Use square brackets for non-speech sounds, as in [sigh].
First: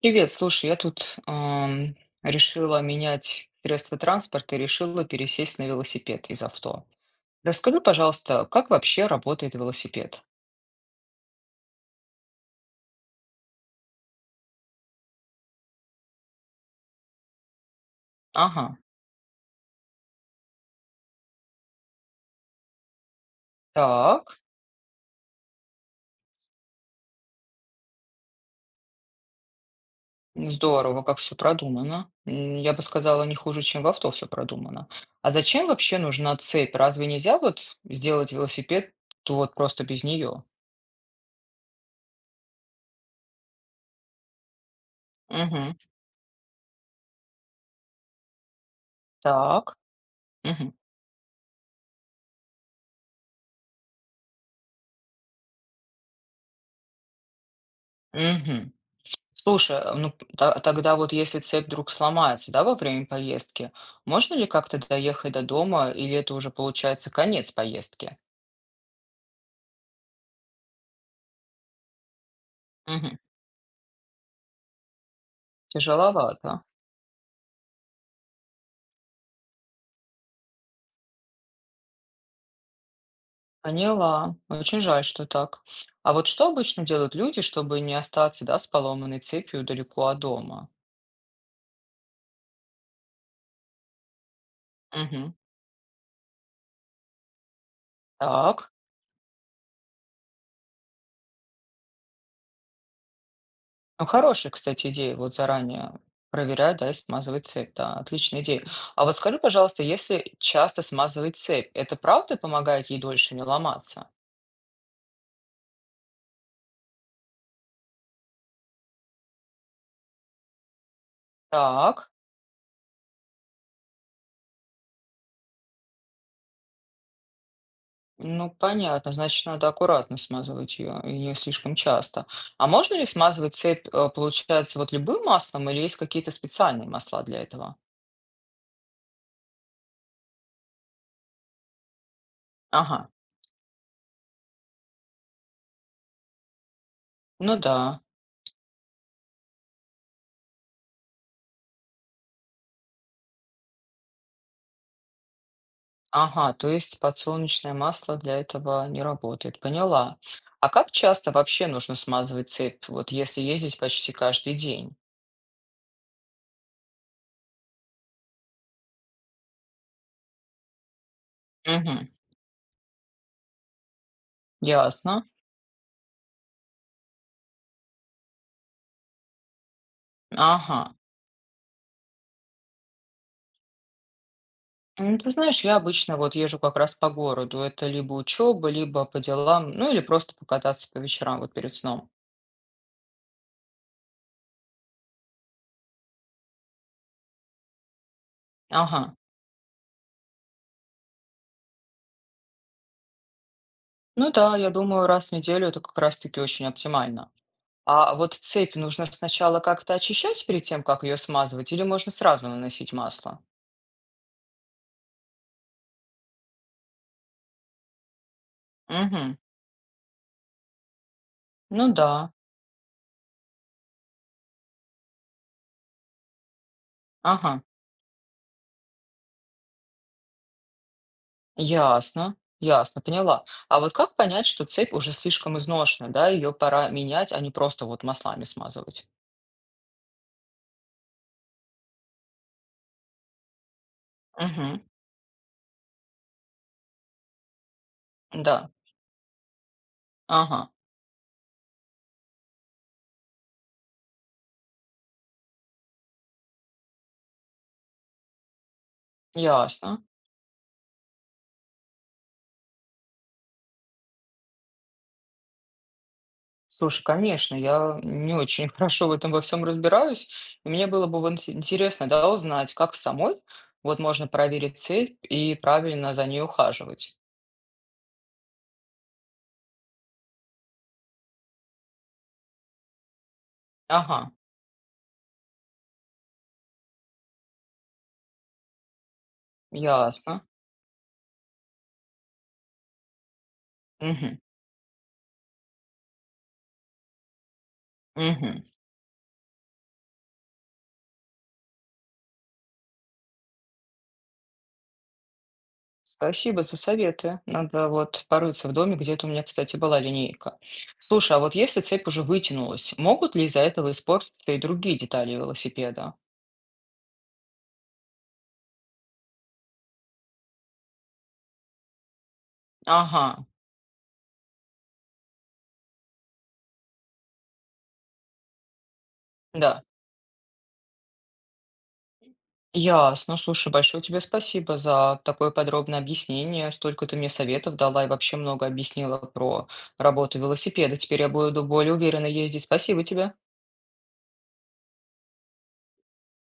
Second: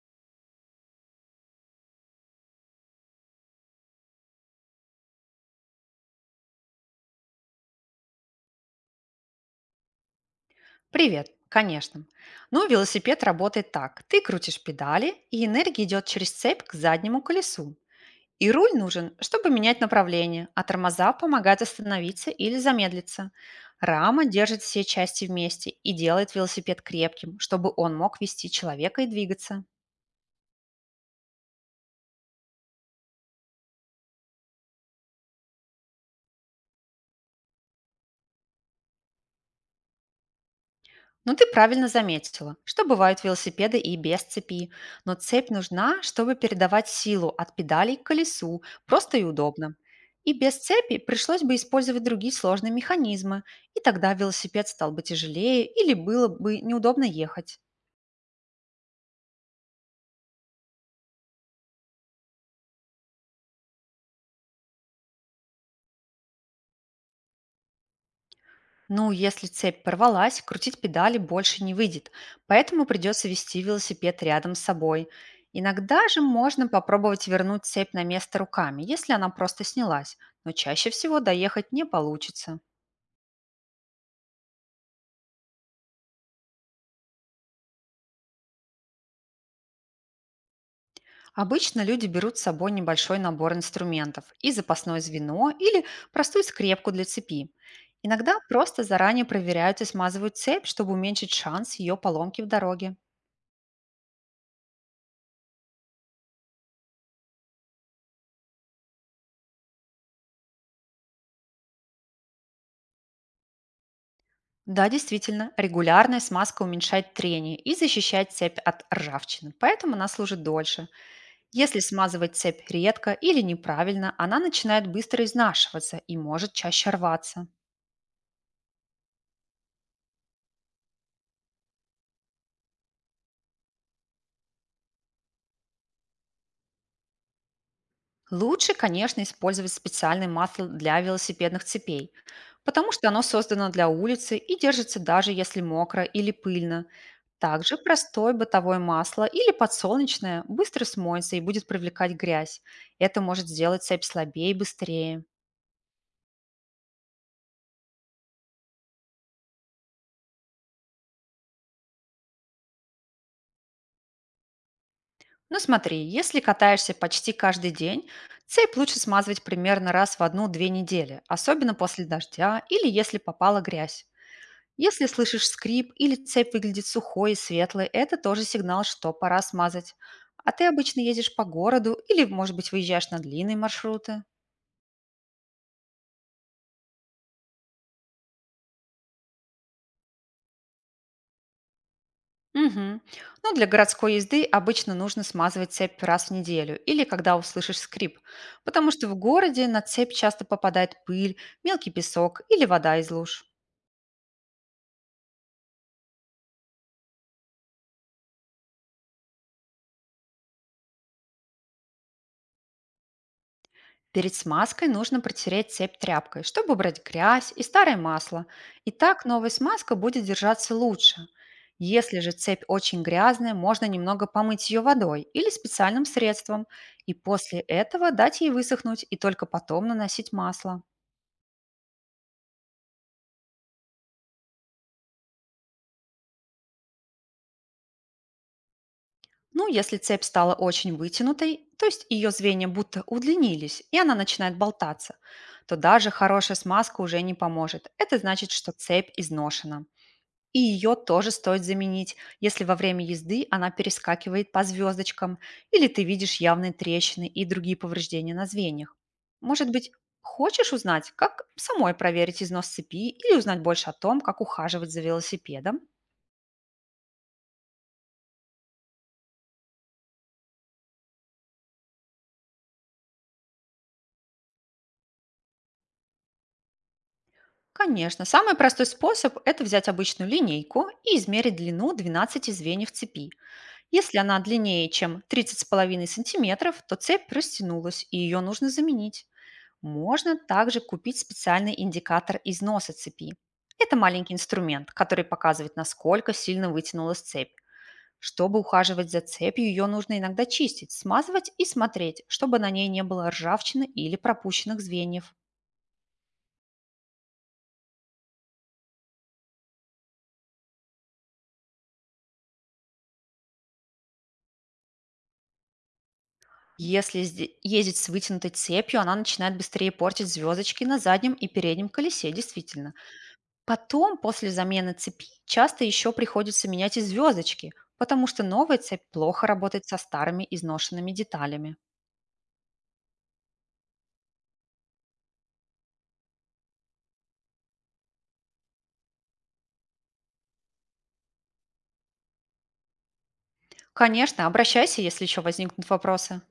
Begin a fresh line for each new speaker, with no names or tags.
Привет, слушай, я тут решила менять средства транспорта и решила пересесть на велосипед из авто. Расскажи, пожалуйста, как вообще работает велосипед?
Привет, конечно. Ну, велосипед работает так. Ты крутишь педали, и энергия идет через цепь к заднему колесу. И
Ага,
руль нужен, чтобы менять направление, а тормоза помогают остановиться или замедлиться. Рама
так,
держит все части вместе и делает велосипед крепким, чтобы он мог вести человека и двигаться.
здорово, как все продумано. Я бы сказала, не хуже, чем в авто все продумано. А зачем вообще нужна цепь? Разве нельзя вот сделать велосипед то вот просто без нее?
Ну, ты правильно заметила, что бывают велосипеды и без цепи, но цепь
Угу,
нужна, чтобы передавать силу от педалей к колесу, просто и удобно.
так,
И без цепи пришлось бы использовать другие сложные механизмы, и тогда велосипед стал бы тяжелее или было бы неудобно ехать.
угу. Слушай, а, ну п- тогда вот если цепь вдруг сломается, да, во время поездки, можно ли как-то доехать до дома, или это уже получается конец поездки?
Ну, если цепь порвалась, крутить педали больше не выйдет, поэтому
Мгм.
придется вести велосипед рядом с собой. Иногда же
Тяжеловато.
можно попробовать вернуть цепь на место руками, если она просто снялась, но чаще всего доехать не получится.
Поняла. Очень жаль, что так. А вот что обычно делают люди, чтобы не остаться, да, с поломанной цепью далеко от дома?
Обычно люди берут с собой небольшой набор инструментов и запасное
Мгм.
звено или простую скрепку для цепи. Иногда
Так.
просто заранее проверяют и смазывают цепь, чтобы уменьшить шанс ее поломки в дороге.
Ну, хорошая, кстати, идея, вот заранее проверять, да, и смазывать цепь, да, отличная идея. А вот скажи, пожалуйста, если часто смазывать цепь, это правда помогает ей дольше не ломаться?
Да, действительно, регулярная смазка уменьшает трение и защищает цепь от ржавчины, поэтому она служит дольше. Если
Так,
смазывать цепь редко или неправильно, она начинает быстро изнашиваться и может чаще рваться.
ну понятно, значит, надо аккуратно смазывать ее и не слишком часто. А можно ли смазывать цепь, получается, вот любым маслом или есть какие-то специальные масла для этого?
Лучше, конечно, использовать специальное масло для велосипедных цепей, потому что
Ага,
оно создано для улицы и держится, даже если мокро или пыльно.
ну
Также
да,
простое бытовое масло или подсолнечное быстро смоется и будет привлекать грязь. Это может сделать цепь слабее и быстрее.
ага, то есть подсолнечное масло для этого не работает, поняла. А как часто вообще нужно смазывать цепь, вот если ездить почти каждый день?
Ну смотри, если катаешься почти каждый день, цепь лучше смазывать примерно раз в одну-две недели, особенно после
Угу,
дождя или если попала грязь. Если
ясно,
слышишь скрип или цепь выглядит сухой и светлой, это тоже сигнал, что пора смазать. А ты
ага.
обычно ездишь по городу или, может быть, выезжаешь на длинные маршруты?
Ну, ты знаешь, я обычно вот езжу как раз по городу. Это либо учеба, либо по делам, ну или просто покататься по вечерам вот перед сном.
Мгм. Ну, для городской езды обычно нужно смазывать цепь раз в неделю или когда услышишь скрип, потому что в
Ага.
городе на цепь часто попадает пыль, мелкий песок или вода из луж.
Ну да, я думаю, раз в неделю это как раз-таки очень оптимально. А вот цепь нужно сначала как-то очищать перед тем, как ее смазывать, или можно сразу наносить масло?
Перед смазкой нужно протереть цепь тряпкой, чтобы убрать грязь и старое масло. И так
Угу.
новая смазка будет держаться лучше.
Ну да.
Если же цепь очень грязная, можно немного помыть ее водой или специальным средством, и после
Ага.
этого дать ей высохнуть и только потом наносить масло.
Ясно. Ясно, поняла. А вот как понять, что цепь уже слишком изношена, да, ее пора менять, а не просто вот маслами смазывать?
Ну, если цепь стала очень вытянутой, то есть ее звенья будто удлинились, и она начинает
Угу.
болтаться, то даже хорошая смазка уже не поможет. Это значит,
Да.
что цепь изношена. И
Ага.
ее тоже стоит заменить, если во время езды она перескакивает по звездочкам или ты видишь явные трещины и другие повреждения на звеньях. Может быть,
Ясно.
хочешь узнать, как самой проверить износ цепи или узнать больше о том, как ухаживать за велосипедом?
Слушай, конечно, я не очень [laughs] хорошо в этом во всем разбираюсь. И мне было бы вот интересно, да, узнать, как самой вот можно проверить цепь и правильно за ней ухаживать.
Конечно, самый простой способ – это взять обычную линейку и измерить длину 12 звеньев цепи. Если
Ага,
она длиннее, чем 30,5 сантиметров, то цепь растянулась, и ее нужно заменить. Можно
ясно.
также купить специальный индикатор износа цепи. Это маленький
Мгм,
инструмент, который показывает, насколько сильно вытянулась цепь. Чтобы
мгм.
ухаживать за цепью, ее нужно иногда чистить, смазывать и смотреть, чтобы на ней не было ржавчины или пропущенных звеньев.
Спасибо за советы. Надо вот порыться в доме, где-то у меня, кстати, была линейка. Слушай, а вот если цепь уже вытянулась, могут ли из-за этого испортиться и другие детали велосипеда?
Если сде- Ездить с вытянутой цепью, она начинает быстрее портить звездочки на заднем и переднем колесе, действительно.
Ага,
Потом, после замены цепи, часто еще приходится менять и звездочки, потому что новая цепь плохо
да.
работает со старыми изношенными деталями.
Ясно. Слушай, большое тебе спасибо за такое подробное объяснение. Столько ты мне советов дала и вообще много объяснила про работу велосипеда. Теперь я буду более уверенно ездить. Спасибо тебе.
Конечно, обращайся, если еще возникнут вопросы.